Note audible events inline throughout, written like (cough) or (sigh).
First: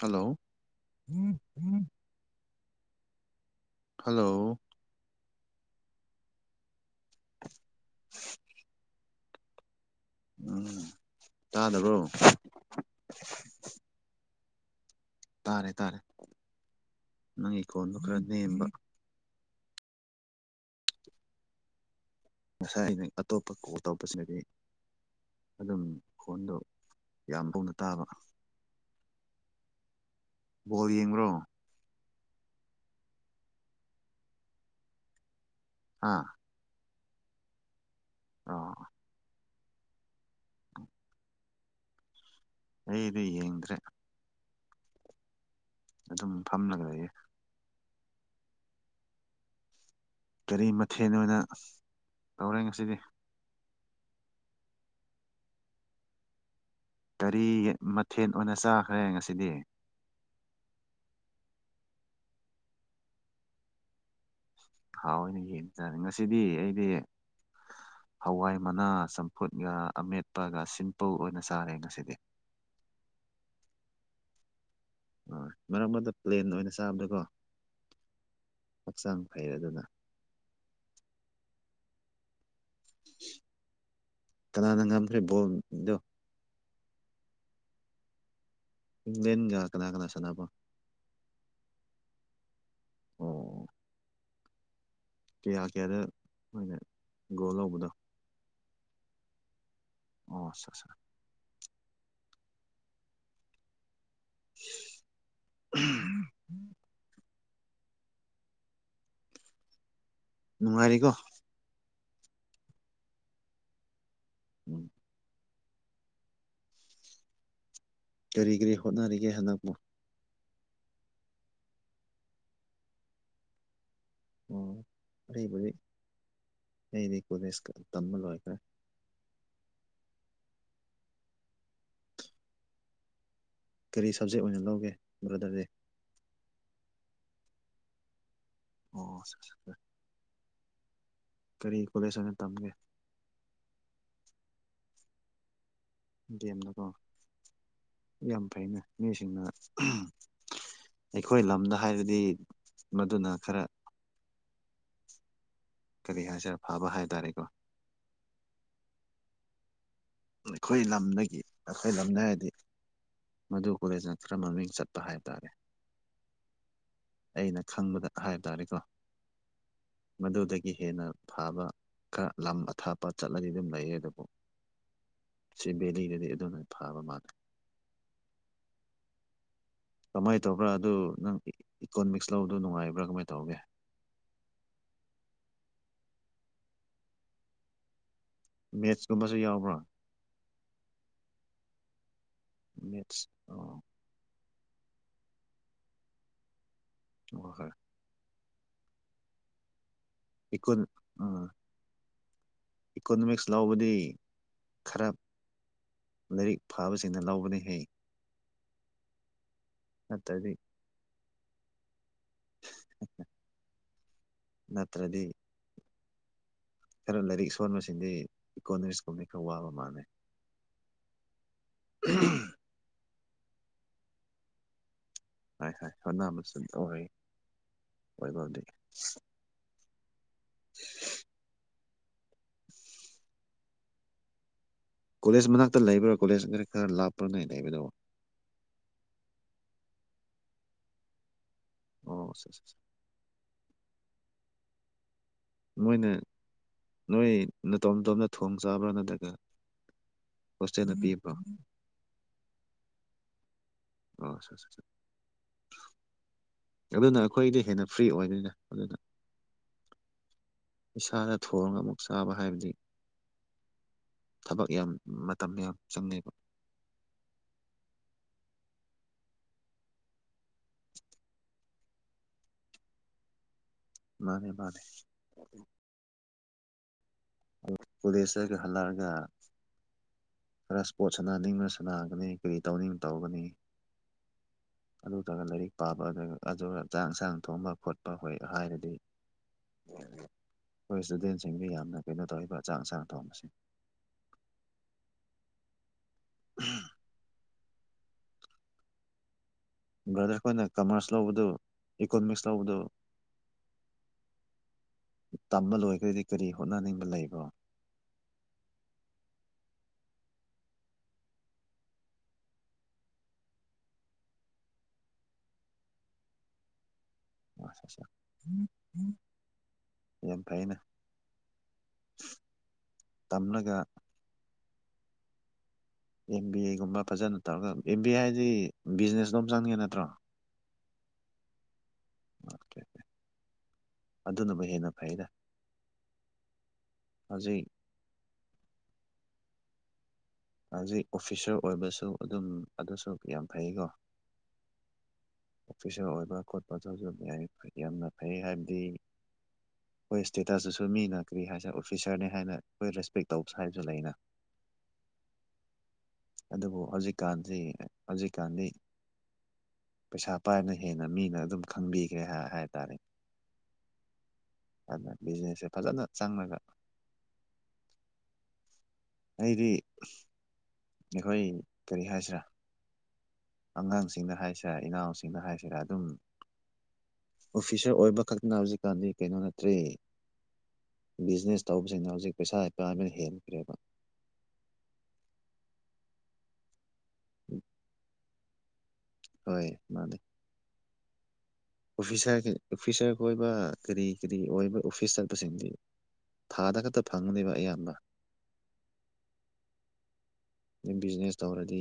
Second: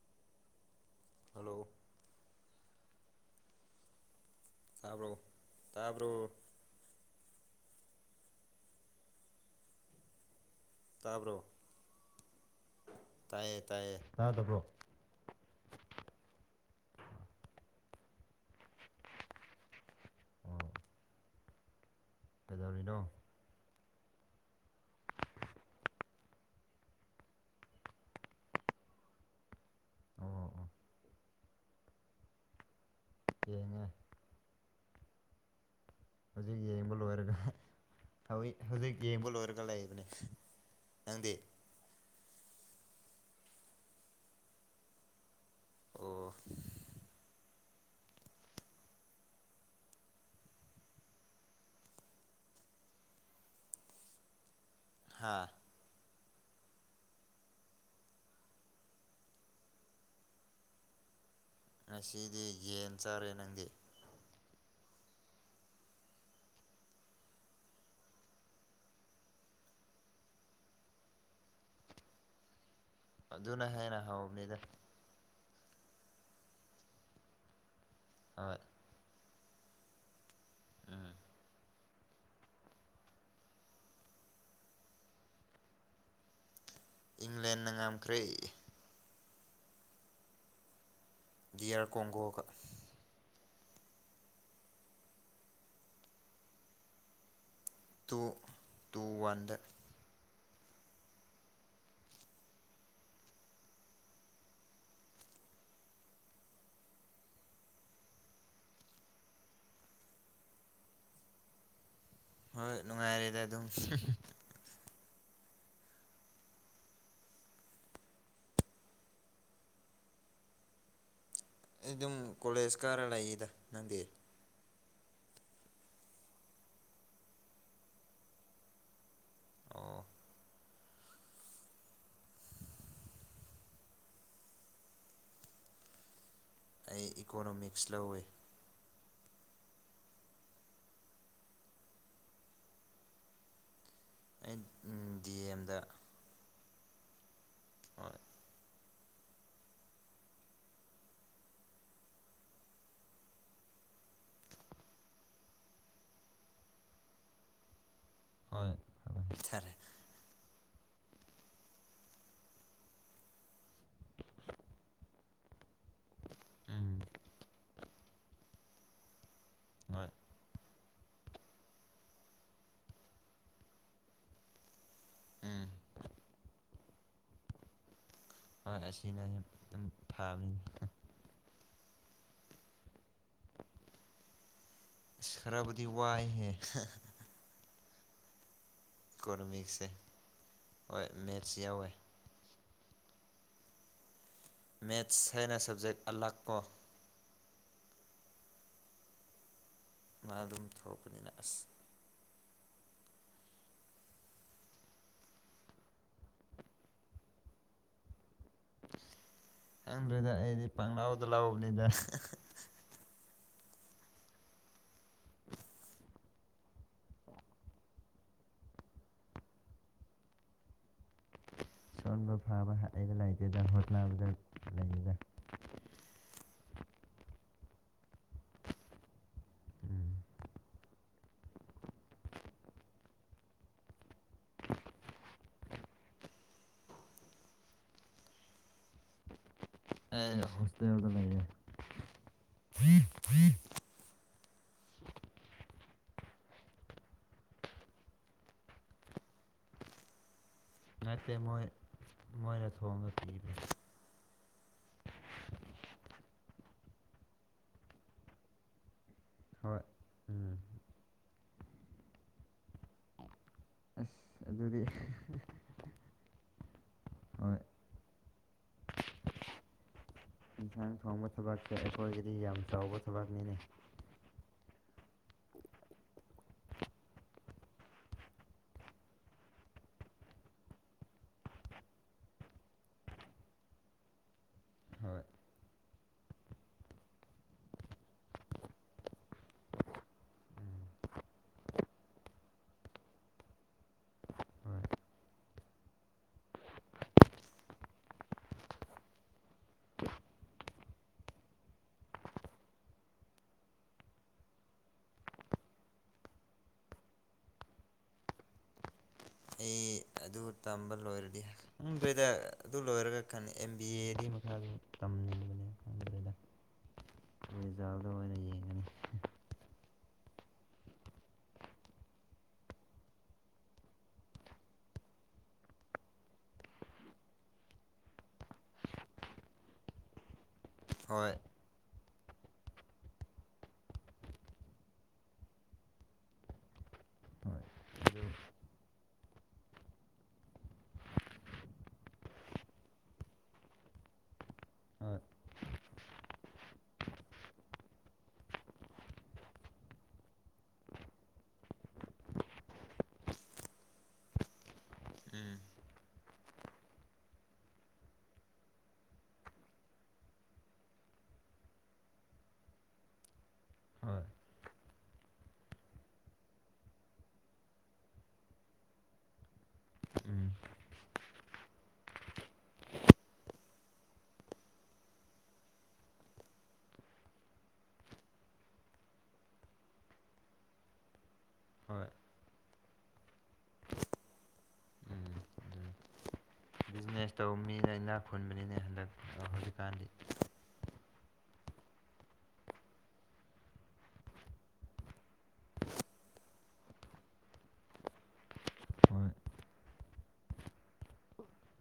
hello hello hello ꯇꯥꯕ꯭ꯔꯣ ꯇꯥꯕ꯭ꯔꯣ (inaudible) ꯎꯝ ꯇꯥꯕ꯭ꯔꯣ ꯇꯥꯗꯕ꯭ꯔꯣ ꯇꯥꯏꯌꯦ ꯇꯥꯏꯌꯦ ꯇꯥ ꯇ꯭ꯔꯣ ꯇꯥꯔꯦ ꯇꯥꯔꯦ ꯅꯪ ꯏꯀꯣꯟꯗꯨꯣ ꯈꯔ ꯅꯦꯝꯕ ꯑꯣ ꯉꯁꯥꯏ ꯀꯩꯗꯧꯔꯤꯅꯣ ꯑꯩꯅ ꯑꯇꯣꯞꯄ ꯀꯣꯜ ꯇꯧꯕꯁꯤꯅꯗꯤ ꯑꯗꯨꯝ ꯐꯣꯟꯗꯣ ꯌꯥꯝ ꯄꯨꯅ ꯇꯥꯕ ꯑꯣ ꯑꯣ ꯕꯣꯜ ꯌꯦꯡꯕ꯭ꯔꯣ ꯌꯦꯡꯉꯦ ꯑꯥ (unintelligible) ꯂꯩꯕꯅꯦꯪꯗꯤ ꯑꯩꯗꯤ ꯌꯦꯡꯗ꯭ꯔꯦ ꯑꯣ ꯑꯗꯨꯝ ꯐꯝꯂꯒ ꯂꯩꯌꯦ ꯀꯔꯤ ꯃꯊꯦꯜ ꯑꯣꯏꯅ ꯇꯧꯔꯦ ꯉꯁꯤꯗꯤ ꯍꯥꯥ ꯀꯔꯤ ꯃꯊꯦꯜ ꯑꯣꯏꯅ ꯆꯥꯈ꯭ꯔꯦ ꯉꯁꯤꯗꯤ ꯉꯁꯤꯗꯤ ꯌꯦꯟ ꯆꯥꯔꯦ ꯅꯪꯗꯤ ꯍꯥꯎ ꯑꯣꯏꯅ ꯌꯦꯡ ꯆꯥꯅꯤ ꯉꯁꯤꯗꯤ ꯑꯩꯗꯤ ꯍꯋꯥꯏ ꯃꯅꯥ ꯆꯝꯐꯨꯠꯒ ꯑꯃꯦꯠꯄꯒ ꯁꯤꯝꯄꯜ ꯑꯣꯏꯅ ꯆꯥꯔꯦ ꯉꯁꯤꯗꯤ ꯑꯗꯨꯅ ꯍꯦꯟꯅ ꯍꯥꯎꯕꯅꯤꯗ ꯑ ꯃꯔꯛ ꯑꯗꯨꯗ ꯄ꯭ꯂꯦꯟ ꯑꯣꯏꯅ ꯆꯥꯕꯗꯀꯣ ꯍꯣꯏ ꯍꯛꯆꯥꯡ ꯐꯩꯔꯗꯨꯅ ꯎꯝ ꯀꯅꯥꯅꯪꯒꯥꯈꯦ ꯕꯣꯗꯣ ꯏꯪꯂꯦꯟꯅ ꯉꯝꯈ꯭ꯔꯦ ꯃꯦꯟꯒ ꯀꯅꯥ ꯀꯅꯥ ꯁꯅꯥꯄꯣ ꯗꯤꯌꯥꯔ ꯀꯣꯡꯒꯣꯒ ꯑꯣ ꯀꯌꯥ ꯀꯌꯥꯗꯣꯏꯅ ꯒ꯭ꯔꯣ ꯂꯧꯕ ꯇꯨ ꯇꯨ ꯋꯥꯟꯗ ꯑꯣ ꯑ ꯑ ꯑ꯭ꯍ ꯅꯨꯡꯉꯥꯏꯔꯤꯀꯣ ꯍꯣꯏ ꯅꯨꯡꯉꯥꯏꯔꯦꯗ ꯑꯗꯨꯝ ꯎꯝ ꯀꯔꯤ ꯀꯔꯤ ꯍꯣꯠꯅꯔꯤꯒꯦ ꯍꯟꯗꯛꯃꯨ ꯑꯩ ꯑꯗꯨꯝ ꯀꯣꯂꯦꯖ ꯈꯔ ꯂꯩꯔꯤꯗ ꯅꯪꯗꯤ ꯑꯣ ꯑꯩꯕꯨꯗꯤ ꯑꯩꯗꯤ ꯀꯦ ꯇꯝꯕ ꯂꯣꯏꯗ꯭ꯔꯦ ꯑꯣ ꯀꯔꯤ ꯁꯕꯖꯦꯛ ꯑꯣꯏꯅ ꯂꯧꯒꯦ ꯕ꯭ꯔꯗꯔꯗꯤ ꯑꯩ ꯏꯀꯣꯅꯣꯃꯤꯛꯁ ꯂꯧꯋ ꯑꯣ ꯀꯔꯤ ꯀꯣꯂꯦꯁ ꯑꯣꯏꯅ ꯇꯝꯒꯦ ꯑꯩ ꯗꯤ ꯑ ꯑꯦꯝꯗ ꯦꯝꯅꯀꯣ ꯍꯣꯏ ꯌꯥꯝ ꯐꯩꯅꯦ ꯃꯤꯁꯤꯡꯅ ꯑꯩꯈꯣꯏ ꯂꯝꯗ ꯍꯥꯏꯔꯗꯤ ꯃꯗꯨꯅ ꯈꯔ ꯀꯔꯤ ꯍꯥꯏꯁꯔ ꯐꯥꯕ ꯍꯥꯏꯇꯥꯔꯦꯀꯣ ꯍꯣꯏꯦ ꯑꯩꯈꯣꯏ ꯂꯝꯗꯒꯤ ꯑꯩꯈꯣꯏ ꯂꯝꯗ ꯍꯥꯏꯔꯗꯤ ꯃꯗꯨ ꯀꯣꯂꯦꯖꯅ ꯈꯔ ꯃꯃꯤꯡ ꯆꯠꯄ ꯍꯥꯏꯕ ꯇꯥꯔꯦ ꯎꯝ ꯑꯩꯅ ꯈꯪꯕꯗ ꯍꯥꯏꯕ ꯇꯥꯔꯦꯀꯣ ꯍꯣꯏ ꯃꯗꯨꯗꯒꯤ ꯍꯦꯟꯅ ꯐꯕ ꯈꯔ ꯂꯝ ꯑꯊꯥꯞꯄ ꯆꯠꯂꯗꯤ ꯑꯗꯨꯝ ꯂꯩꯌꯦ ꯑꯗꯨꯕꯨ ꯎꯝ ꯁꯤ ꯚꯦꯂꯤꯗꯗꯤ ꯑꯗꯨꯅ ꯊꯥꯕ ꯃꯥꯜꯂꯦ ꯑ ꯑꯦꯁꯤꯅꯦ ꯀꯃꯥꯏꯅ ꯇꯧꯕ꯭ꯔꯥ ꯑꯗꯨ ꯅꯪ ꯏꯀꯣꯅꯣꯃꯤꯛꯁ ꯂꯗꯣ ꯅꯨꯡꯉꯥꯏꯕ꯭ꯔꯥ ꯀꯃꯥꯏꯅ ꯇꯧꯒꯦ ꯁꯔꯕꯗꯤ ꯋꯥꯏ ꯍꯦ ꯃꯦꯠꯁꯀꯨꯝꯕꯁꯨ ꯌꯥꯎꯕ꯭ꯔꯥ ꯀꯔꯃꯤꯁꯦ ꯃꯔꯁꯤꯌꯥ ꯑꯣꯏꯣꯏ ꯅꯦꯠꯁ ꯑ ꯃꯦꯠꯁ ꯍꯥꯏꯅ ꯁꯕꯖꯦꯛ ꯑꯂꯥꯛ ꯀꯣ ꯑꯣ ꯍꯣꯏ ꯃꯥ ꯑꯗꯨꯝ ꯏꯀꯣꯟ ꯑꯥ ꯊꯄꯗꯅꯁ ꯏꯀꯣꯅꯣꯃꯤꯛꯁ ꯂꯧꯕꯗꯤ ꯈꯔ ꯂꯥꯏꯔꯤꯛ ꯐꯥꯕꯁꯤꯡꯅ ꯂꯧꯕꯅ ꯍꯩ ꯈꯪꯗ꯭ꯔꯣꯏꯗ ꯑꯩꯗꯤ ꯄꯪꯅꯥꯥꯎꯗ ꯂꯥꯎꯕꯅꯤꯗ ꯑ ꯈꯔ ꯂꯥꯏꯔꯤꯛ ꯁꯣꯟꯕꯁꯤꯡꯗꯤ ꯏꯀꯣꯅꯣꯃꯤꯛꯁꯀꯨꯝꯕꯗꯤ ꯈꯔ ꯋꯥꯕ ꯃꯥꯟꯅꯩ ꯁꯣꯟꯕ ꯐꯥꯕ ꯑꯩꯕ ꯂꯥꯏꯇꯦꯗ ꯍꯣꯠꯂꯕꯗ ꯂꯩꯅꯤꯗ ꯍꯥꯏ ꯍꯥꯏ ꯍꯣꯠꯁꯨ ꯑꯣꯏ ꯑꯣꯏꯕꯕꯨꯗꯤ ꯎꯝ (unintelligible) (inaudible) ꯀꯣꯂꯦꯖ ꯃꯅꯥꯛꯇ ꯂꯩꯕ꯭ꯔꯥ ꯀꯣꯂꯦꯖ ꯈꯔ ꯈꯔ ꯂꯥꯞꯄ꯭ꯔꯥ ꯅ ꯂꯩꯕꯗꯕꯨ ꯑꯦ ꯍꯣꯁꯇ ꯍꯗ ꯂꯩꯦ ꯑꯣ ꯃꯣꯏꯅ ꯅꯣꯏ ꯇꯣꯝꯇꯣꯝꯅ ꯊꯣꯡ ꯆꯥꯕ꯭ꯔꯥ ꯅꯠꯇ꯭ꯔꯒ ꯍꯣꯁꯇꯦꯜꯅ ꯄꯤꯕ꯭ꯔꯣ ꯅꯠꯇꯦ ꯃꯣꯏ ꯃꯣꯏꯅ ꯊꯣꯡꯕ ꯄꯤꯗꯦ ꯑ ꯑꯗꯨꯅ ꯑꯩꯈꯣꯏꯗꯤ ꯍꯦꯟꯅ ꯐ꯭ꯔꯤ ꯑꯣꯏꯗꯣꯏꯅꯦ ꯑꯗꯨꯅ ꯍꯣꯏ ꯎꯝ ꯏꯁꯥꯗ ꯊꯣꯡꯒ ꯑꯃꯨꯛ ꯆꯥꯕ ꯍꯥꯏꯕꯗꯤ ꯑꯁ ꯊꯕꯛ ꯑꯗꯨꯗꯤ ꯌꯥꯝ ꯃꯇꯝ ꯌꯥꯝ ꯆꯪꯉꯦꯕ ꯍꯣꯏ ꯍꯛꯉꯥꯡ ꯊꯣꯡꯕ ꯊꯕꯛꯁ ꯑꯩꯈꯣꯏꯒꯤꯗꯤ ꯌꯥꯝ ꯆꯥꯎꯕ ꯊꯕꯛꯅꯤꯅꯦ ꯃꯥꯅꯦ ꯃꯥꯅꯦ ꯄꯨꯂꯤꯁꯒꯤ ꯍꯜꯂꯔꯒ ꯈꯔ ꯏꯁꯄꯣꯔꯠ ꯁꯥꯟꯅꯅꯤꯡꯕ ꯁꯥꯟꯅꯒꯅꯤ ꯀꯔꯤ ꯇꯧꯅꯤꯡ ꯇꯧꯒꯅꯤ (unintelligible) (inaudible) ꯑꯗꯨꯗꯨꯒ ꯂꯥꯏꯔꯤꯛ ꯄꯥꯕ ꯑꯗꯨꯒ ꯆꯥꯛ ꯌꯦꯟꯁꯥꯡ ꯊꯣꯡꯕ ꯈꯣꯠꯄ ꯍꯣꯏ ꯍꯥꯏꯔꯗꯤ ꯎꯝ ꯑꯩꯈꯣꯏ ꯏꯁꯇꯨꯗꯦꯟꯁꯤꯡꯗ ꯌꯥꯝꯅ ꯀꯩꯅꯣ ꯇꯧꯏꯔꯤꯕ ꯑꯆꯥꯡ ꯑꯁꯥꯅ ꯊꯣꯡꯕꯁꯤꯡ ꯎ (inaudible) ꯕ꯭ꯔꯗꯔ ꯑꯩꯈꯣꯏꯅ ꯀꯃꯔꯁ ꯂꯧꯕꯗꯨ ꯏꯀꯣꯅꯣꯃꯤꯛꯁ ꯂꯧꯕꯗꯨ ꯇꯝꯕ ꯂꯣꯏꯈ꯭ꯔꯗꯤ ꯀꯔꯤ ꯍꯣꯠꯅꯅꯤꯡꯕ ꯂꯩꯕꯣ ꯑꯩ ꯑꯗꯨ ꯇꯝꯕ ꯂꯣꯏꯔꯗꯤ ꯈꯪꯗ꯭ꯔꯦꯗ ꯑꯗꯨ ꯂꯔ ꯀꯅꯤ ꯑꯦꯗꯤ ꯃꯈꯥꯗ ꯇꯝꯅꯤꯡꯕꯅꯦ ꯈꯪꯗ꯭ꯔꯦꯗ ꯑ ꯑ ꯔꯤꯖꯥꯜꯗ ꯑꯣꯏꯅ ꯌꯦꯡꯉꯅꯤ ꯍꯅ ꯐꯩꯅ ꯇꯝꯂꯒ ꯑꯦꯝ ꯕꯤ ꯑꯦꯒꯨꯝꯕ ꯐꯖꯅ ꯇꯧꯔꯒ ꯑꯦꯝ ꯕꯤ ꯑꯦ ꯍꯥꯏꯗꯤ ꯕꯤꯖꯤꯅꯦꯁꯇꯣꯝ ꯆꯪꯉꯦ ꯅꯠꯇ꯭ꯔꯣ ꯍꯣꯏ ꯑꯣꯀꯦꯀꯦ ꯑꯗꯨꯅꯕꯨ ꯍꯦꯟꯅ ꯐꯩꯔ ꯍꯣꯏ ꯍꯧꯖꯤꯩ ꯑꯗꯨ ꯍꯧꯖꯤꯛ ꯑꯣꯐꯤꯁꯔ ꯑꯣꯏꯕꯁꯨ ꯑꯗꯨꯝ ꯑꯗꯨꯁꯨ ꯌꯥꯝ ꯐꯩꯀꯣ ꯍꯣꯏ ꯑꯣꯐꯤꯁꯔ ꯑꯣꯏꯕ ꯈꯣꯠꯄ ꯑꯗꯨꯁꯨ ꯌꯥꯝꯅ ꯐꯩ ꯍꯥꯏꯕꯗꯤ ꯑꯩꯈꯣꯏ ꯏꯁꯇꯦꯇꯁꯇꯨꯁꯨ ꯃꯤꯅ ꯀꯔꯤ ꯍꯥꯏꯁꯦ ꯑꯣꯐꯤꯁꯥꯔꯅꯤ ꯍꯥꯏꯅ ꯑꯩꯈꯣꯏ ꯔꯦꯁꯄꯦꯛ ꯇꯧꯕ ꯍꯥꯏꯕꯁꯨ ꯂꯩꯅ ꯎꯝ ꯑꯗꯨꯕꯨ ꯍꯧꯖꯤꯛꯀꯥꯟꯗꯤ ꯍꯧꯖꯤꯛꯀꯥꯟꯗꯤ ꯄꯩꯁꯥ ꯄꯥꯏꯅ ꯍꯦꯟꯅ ꯃꯤꯅ ꯑꯗꯨꯝ ꯈꯪꯕꯤꯈ꯭ꯔꯦ ꯍꯥꯏ ꯇꯥꯔꯦ ꯍꯣꯏ ꯖꯤꯅꯦꯁꯦ ꯐꯖꯅ ꯆꯥꯡꯂꯒ ꯑꯩꯗꯤ ꯎꯝ ꯑꯩꯈꯣꯏ ꯀꯔꯤ ꯍꯥꯏꯁꯤ꯭ꯔꯥ ꯑꯉꯥꯡꯁꯤꯡꯅ ꯍꯥꯏꯁꯤꯔꯥ ꯏꯅꯥꯎꯁꯤꯡꯅ ꯍꯥꯏꯁꯤꯔꯥ ꯑꯗꯨꯝ ꯑꯣꯐꯤꯁꯔ ꯑꯣꯏꯕ ꯈꯛꯇꯅ ꯍꯧꯖꯤꯛꯀꯥꯟꯗꯤ ꯀꯩꯅꯣ ꯅꯠꯇ꯭ꯔꯤ ꯕꯤꯖꯤꯅꯦꯁ ꯍꯣꯏ ꯇꯧꯕꯁꯤꯡꯅ ꯍꯧꯖꯤꯛ ꯄꯩꯁꯥ ꯏꯄꯕ ꯍꯦꯟꯈ꯭ꯔꯦꯕ ꯎꯝ ꯎꯝ ꯕꯤꯖꯤꯅꯦꯁ ꯇꯧꯕ ꯃꯤꯅ ꯏꯅꯥꯛ ꯈꯨꯟꯕꯅꯤꯅ ꯍꯜꯂꯛ ꯍꯣꯏ ꯃꯥꯅꯦ ꯑꯣꯐꯤꯁꯥꯔ ꯑꯣꯐꯤꯁꯥꯔ ꯀꯣꯏꯕ ꯀꯔꯤ ꯀꯔꯤ ꯑꯣꯏꯕ ꯑꯣꯐꯤꯁ ꯆꯠꯄꯁꯤꯡꯗꯤ ꯊꯥꯗ ꯈꯛꯇ ꯐꯪꯅꯦꯕ ꯑꯌꯥꯝꯕ ꯍꯣꯏ ꯕꯤꯖꯤꯅꯦꯁ ꯇꯧꯔꯗꯤ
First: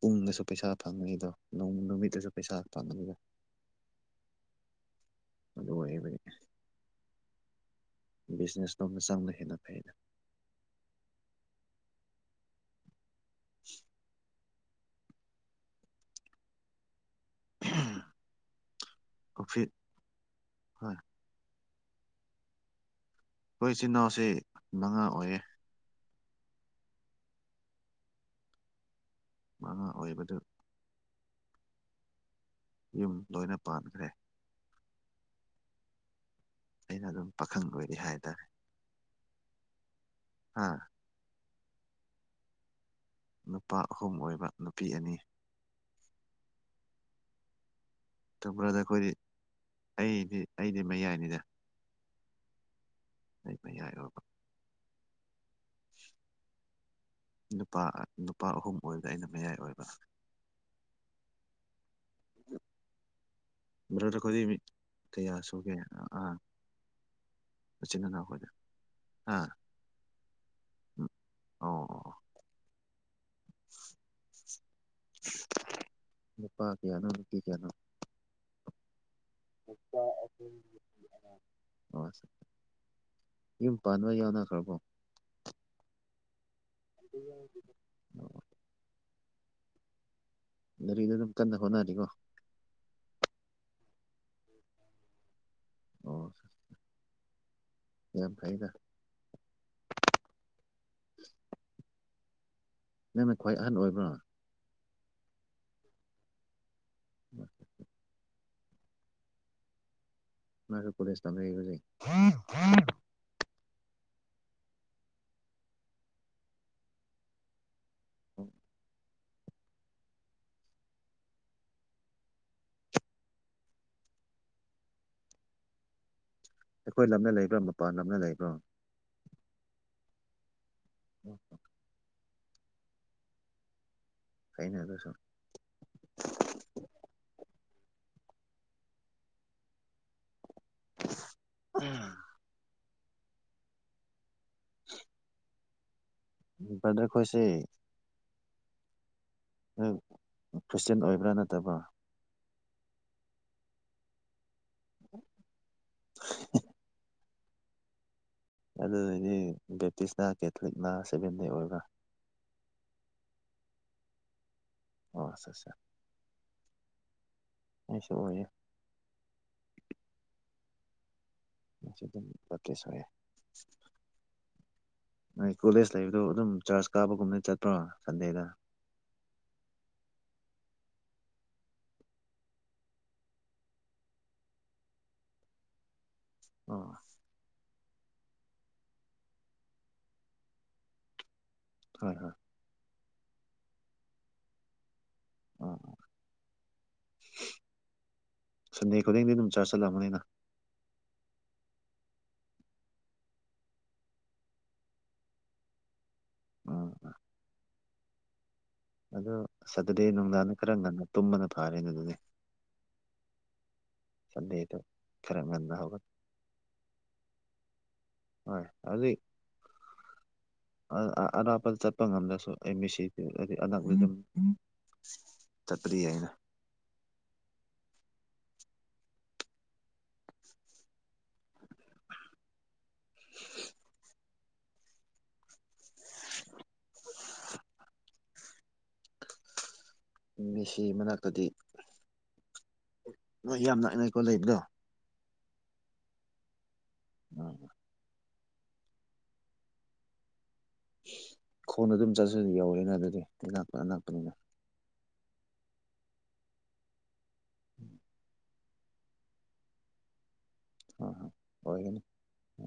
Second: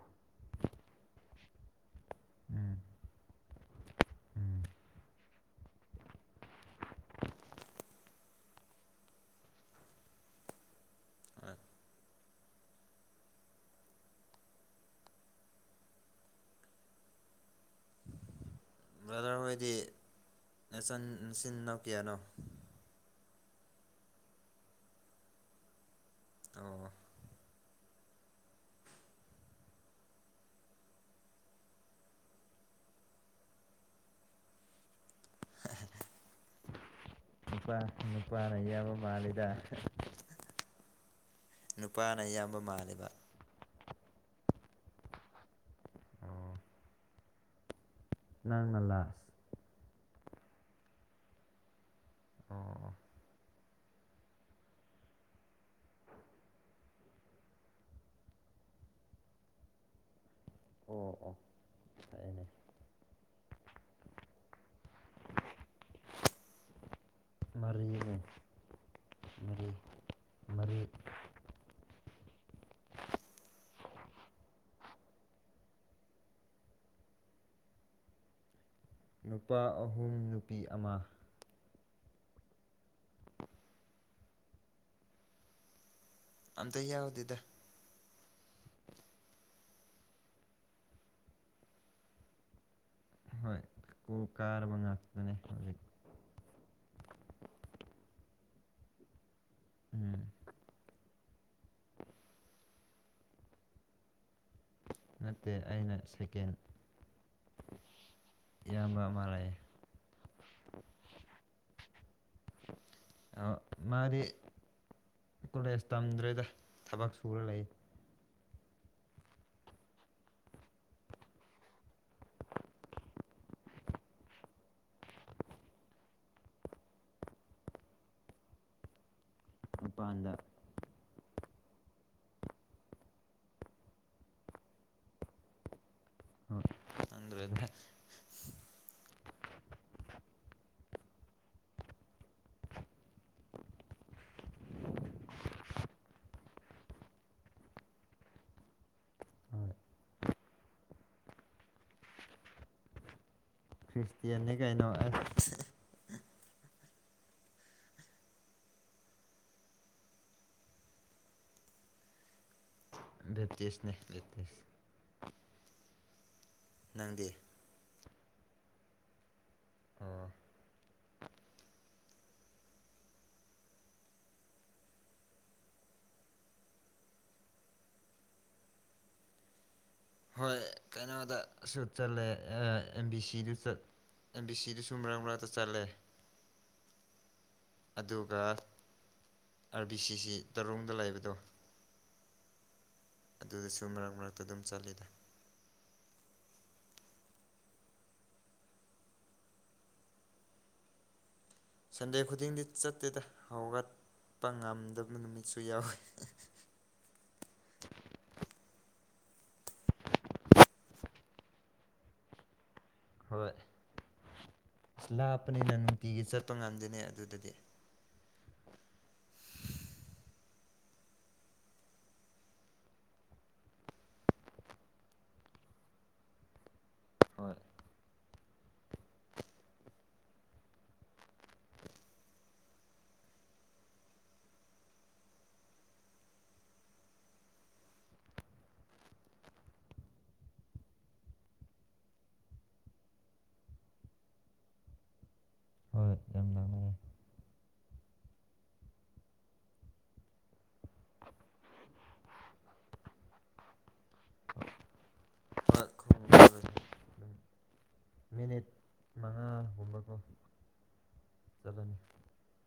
ꯄꯨꯡꯗꯁꯨ ꯄꯩꯁꯥ ꯐꯪꯉꯅꯤꯗꯣꯣꯡ ꯅꯨꯃꯤꯠꯇꯁꯨ ꯄꯩꯁꯥ ꯎꯝ ꯐꯪꯉꯅꯤꯗꯣ ꯎꯝ ꯑꯗꯨꯗꯨ ꯍꯣꯔꯕ ꯕꯤꯖꯤꯅꯦꯁ ꯅꯣꯝꯅ ꯆꯥꯡꯅ ꯍꯦꯟꯅ ꯐꯥꯏꯅ (unintelligible) ꯑ ꯑꯣꯗꯔ ꯍꯣꯏ ꯍꯣꯏꯗꯤꯆ ꯁꯤ ꯅꯧ ꯀꯌꯥꯅꯣ ꯑꯩꯈꯣꯏ ꯏꯆꯤꯜ ꯏꯅꯥꯎꯁꯤ ꯃꯉꯥ ꯑꯣꯏꯌꯦ ꯑꯣ ꯃꯥ ꯑꯣꯏꯏꯕꯗꯨ ꯌꯨꯝ ꯂꯣꯏꯅ ꯄꯥꯟꯈ꯭ꯔꯦ ꯑꯩꯅ ꯑꯗꯨꯝ ꯄꯥꯈꯪ ꯅꯨꯄꯥ ꯑꯣꯏꯔꯤ ꯍꯥꯏꯇꯥꯔꯦ ꯅꯨꯄꯥꯅ ꯑꯌꯥꯝꯕ ꯃꯥꯜꯂꯤꯗ ꯍꯥꯥ ꯅꯨꯄꯥꯅ ꯑꯌꯥꯝꯕ ꯃꯥꯜꯂꯤꯕ ꯅꯨꯄꯥ ꯑꯍꯨꯝ ꯑꯣꯏꯕ ꯅꯨꯄꯤ ꯑꯅꯤ ꯑꯣ ꯇꯨꯝꯝꯕ꯭ꯔꯥꯗ ꯅꯪꯅ ꯑꯩꯈꯣꯏꯗꯤ ꯂꯥꯁ ꯑꯩꯗꯤ ꯑꯩꯗꯤ ꯃꯌꯥꯏꯅꯤꯗ ꯑꯣ ꯑꯩ ꯃꯌꯥꯏ ꯑꯣꯏꯕ ꯅꯨꯄꯥ ꯅꯨꯄꯥ ꯑꯍꯨꯝ ꯑꯣꯏꯔꯒ ꯑꯩꯅ ꯃꯌꯥꯏ ꯑꯣꯏꯕ ꯑꯣ ꯑꯣ ꯐꯅꯦ ꯕ꯭ꯔꯗ ꯈꯨꯣꯏꯗꯤ ꯀꯌꯥ ꯁꯣꯛꯒꯦ ꯑꯥ ꯃꯔꯤꯅꯦ ꯄꯆꯤꯅꯅꯥꯈꯣꯗꯦ ꯑꯝ ꯃꯔꯤ ꯃꯔꯤ ꯎ ꯑꯣ (unintelligible) ꯃꯄꯥꯥ ꯀꯌꯥꯅ ꯅꯨꯄꯤ ꯀꯌꯥꯅ ꯅꯨꯄꯥ ꯑꯍꯨꯝ ꯅꯨꯄꯤ ꯑꯃ ꯍ ꯌꯨꯝ ꯄꯥꯟꯕ ꯌꯥꯎꯅꯈ꯭ꯔꯕꯣ ꯑꯝꯇ ꯌꯥꯎꯗꯦꯗ (unintelligible) ꯔꯤꯗ ꯑꯗꯨꯝ ꯀꯟꯅ ꯍꯣꯠꯅꯅꯤꯀꯣ ꯍꯣꯏ ꯀꯨ ꯀꯥꯔꯕ ꯉꯥꯛꯇꯅꯦ ꯑꯣ ꯌꯥꯝ ꯐꯩꯗ ꯎꯝ ꯅꯪꯅ ꯈ꯭ꯋꯥꯏ ꯑꯍꯟ ꯑꯣꯏꯕ꯭ꯔꯥ ꯅꯠꯇꯦ ꯑꯩꯅ ꯁꯦꯀꯦꯟ (unintelligible) ꯌꯥꯝꯕ ꯃꯥ ꯂꯩꯑꯦ ꯃꯥꯁꯨ ꯀꯂꯦꯖ ꯇꯝꯖꯕꯖꯩ ꯑꯣ ꯃꯥꯗꯤ ꯀꯣꯂꯦꯖ ꯇꯝꯗ꯭ꯔꯦꯗ ꯊꯕꯛ ꯁꯨꯔ ꯂꯩ (unintelligible) ꯑꯩꯈꯣꯏ ꯂꯝꯅ ꯂꯩꯕ꯭ꯔꯥ ꯃꯄꯥꯟ ꯂꯝꯅ ꯂꯩꯕ꯭ꯔꯥ ꯃꯄꯥꯟꯗ ꯎ ꯐꯩꯅꯗ ꯁ ꯆ꯭ꯔꯗ ꯎꯝ (unintelligible) ꯗꯔ ꯈꯣꯏꯁꯦ ꯍꯣꯏ ꯍ ꯈ꯭ꯔꯤꯁꯇꯦꯟ ꯑꯣꯏꯕ꯭ꯔꯥ ꯅꯠꯇꯕ ꯐ꯭ꯔꯤꯁꯇꯤꯌꯥꯅꯤ ꯑꯗꯨꯗꯗꯤ ꯕꯦꯞꯇꯤꯁꯅ ꯀꯦꯊꯂꯤꯛꯅ ꯁꯚꯦꯟꯗꯩ ꯑꯣꯏꯒ ꯦꯇꯁꯅꯦ ꯦꯇꯁ ꯑ ꯑ ꯅꯪꯗꯤ ꯁꯣꯏ ꯑꯣ ꯑꯗꯨꯝ ꯄꯠꯇꯁꯒꯦ ꯅꯣꯏ ꯀꯣꯂꯦꯖ ꯂꯩꯕꯗꯣ ꯑꯗꯨꯝ ꯆꯔꯆ ꯀꯥꯕꯒꯨꯝꯅ ꯆꯠꯄ꯭ꯔꯣ ꯁꯟꯗꯦꯗ (unintelligible) ꯍꯣꯏ ꯀꯩꯅꯣꯗꯁꯨ ꯆꯠꯂꯦ ꯑꯦꯝ ꯕꯤ ꯁꯤꯗꯨ ꯆꯂ ꯑꯦꯝ ꯕꯤ ꯁꯤꯗꯁꯨꯨꯝ ꯃꯔꯛ ꯃꯔꯛꯇ ꯆꯠꯂꯦ ꯑ ꯑꯗꯨꯒ ꯑꯥꯔꯕꯤ ꯁꯤꯁꯤ ꯇꯔꯣꯡꯗ ꯂꯩꯕꯗꯣ ꯍꯣꯏ ꯍꯣꯏ ꯑꯗꯨꯗꯁꯨ ꯃꯔꯛ ꯃꯔꯛꯇ ꯑꯗꯨꯝ ꯆꯠꯂꯤꯗ ꯑꯣ ꯁꯟꯗꯦ ꯈꯨꯗꯤꯡꯗꯤ ꯑꯗꯨꯝ ꯆꯥꯁꯤꯜꯂꯛꯑꯕꯅꯤꯅ ꯁꯟꯗꯦ ꯈꯨꯗꯤꯡꯗꯤ ꯆꯠꯇꯦꯗ ꯍꯧꯒꯠꯄ ꯉꯝꯗꯕ ꯅꯨꯃꯤꯠꯁꯨ ꯌꯥꯎꯋꯤ ꯎꯝ ꯑꯗ ꯁꯇꯔꯗꯦ ꯅꯨꯡꯗꯥꯡꯗ ꯈꯔ ꯉꯟꯅ ꯇꯨꯝꯕꯅ ꯐꯥꯔꯦꯅꯦ ꯑꯗꯨꯅꯦ ꯍꯣꯏ ꯑꯁ ꯈꯔ ꯂꯥꯞꯄꯅꯤꯅ ꯉꯟꯅ ꯍꯧꯒꯠ ꯅꯨꯡꯇꯤꯒꯤ ꯆꯠꯄ ꯉꯝꯗꯅꯦ ꯑꯗꯨꯗꯗꯤ ꯍ ꯑꯗꯨꯗꯤ ꯑꯔꯥꯞꯄꯗ ꯆꯠꯄ ꯉꯝꯂꯁꯨ ꯑꯩ ꯃꯤꯦꯁꯤ ꯑꯛ ꯑꯗꯨꯝ ꯇ ꯐ꯭ꯔꯤ ꯍꯥꯏꯩꯅ ꯍ ꯃꯤꯁꯤ ꯃꯅꯥꯛꯇꯗꯤ ꯣꯏ ꯌꯥꯝ ꯅꯛꯅꯦꯀꯣ ꯂꯩꯕꯗꯣ ꯍꯣꯏ ꯌꯥꯝ ꯂꯥꯞꯅꯩ ꯎꯝ ꯈꯣꯡꯅ ꯑꯗꯨꯝ ꯆꯠꯁꯨꯗꯤ ꯌꯧꯔꯦꯅ ꯑꯗꯨꯗꯤ ꯑ ꯂꯥꯛꯄꯅ ꯂꯥꯛꯄꯅꯤꯅ ꯍꯣꯏ ꯈꯣꯡꯅ ꯆꯠꯂꯗꯤ ꯑꯗꯨꯝ ꯃꯤꯅꯤꯠ ꯃꯉꯥꯒꯨꯝꯕꯀꯣ ꯑ ꯍ ꯆꯠꯂꯅꯤ ꯑꯣꯏꯒꯅꯤ ꯎ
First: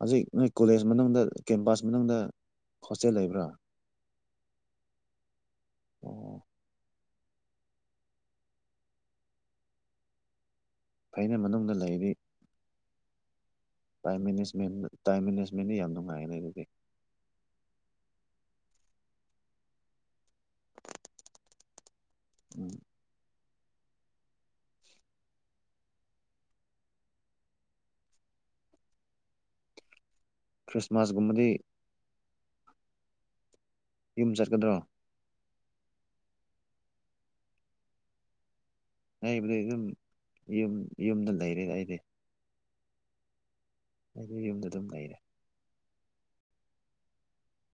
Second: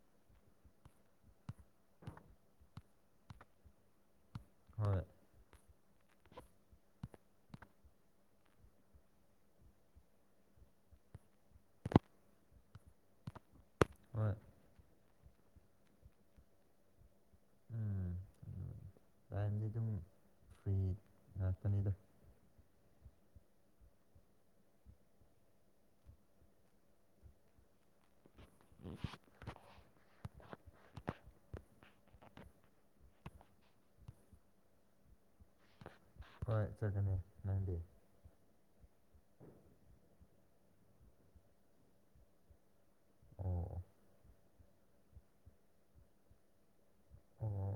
ꯍꯧꯖꯤꯛ ꯅꯣꯏ ꯀꯣꯂꯦꯖ ꯃꯅꯨꯡꯗ ꯀꯦꯝꯄꯥꯁ ꯃꯅꯨꯡꯗ ꯍꯣꯁꯇꯦꯜ ꯂꯩꯕ꯭ꯔꯥ ꯍꯣꯏ ꯎꯝ ꯐꯩꯅ ꯃꯅꯨꯡꯗ ꯂꯩꯔꯤ ꯥꯏ ꯍꯣꯏ ꯇꯥꯏꯝ ꯃꯦꯅꯦꯖꯃꯦꯟꯗꯤ ꯌꯥꯝ ꯅꯨꯡꯉꯥꯏꯅꯦ ꯑꯗꯨꯗꯤ ꯎꯝ ꯇꯥꯏꯝꯗꯤ ꯑꯗꯨꯝ ꯐ꯭ꯔꯤ ꯉꯥꯛꯇꯅꯤ ꯑꯗꯨꯝ ꯎꯝ ꯎꯝ ꯈ꯭ꯔꯤꯁꯃꯥꯁꯒꯨꯝꯕꯗꯤ ꯌꯨꯝ ꯆꯠꯀꯗ꯭ꯔꯣ ꯆꯠꯅꯦ ꯅꯗꯤ ꯍꯥꯏꯕꯗꯤ ꯑꯗꯨꯝ ꯌ ꯌꯨꯝꯗ ꯂꯩꯔꯦ ꯑꯩꯗꯤ ꯑꯣ ꯑꯩꯗꯤ ꯌꯨꯝꯗ ꯑꯗꯨꯝ ꯂꯩꯔꯦ ꯑꯣ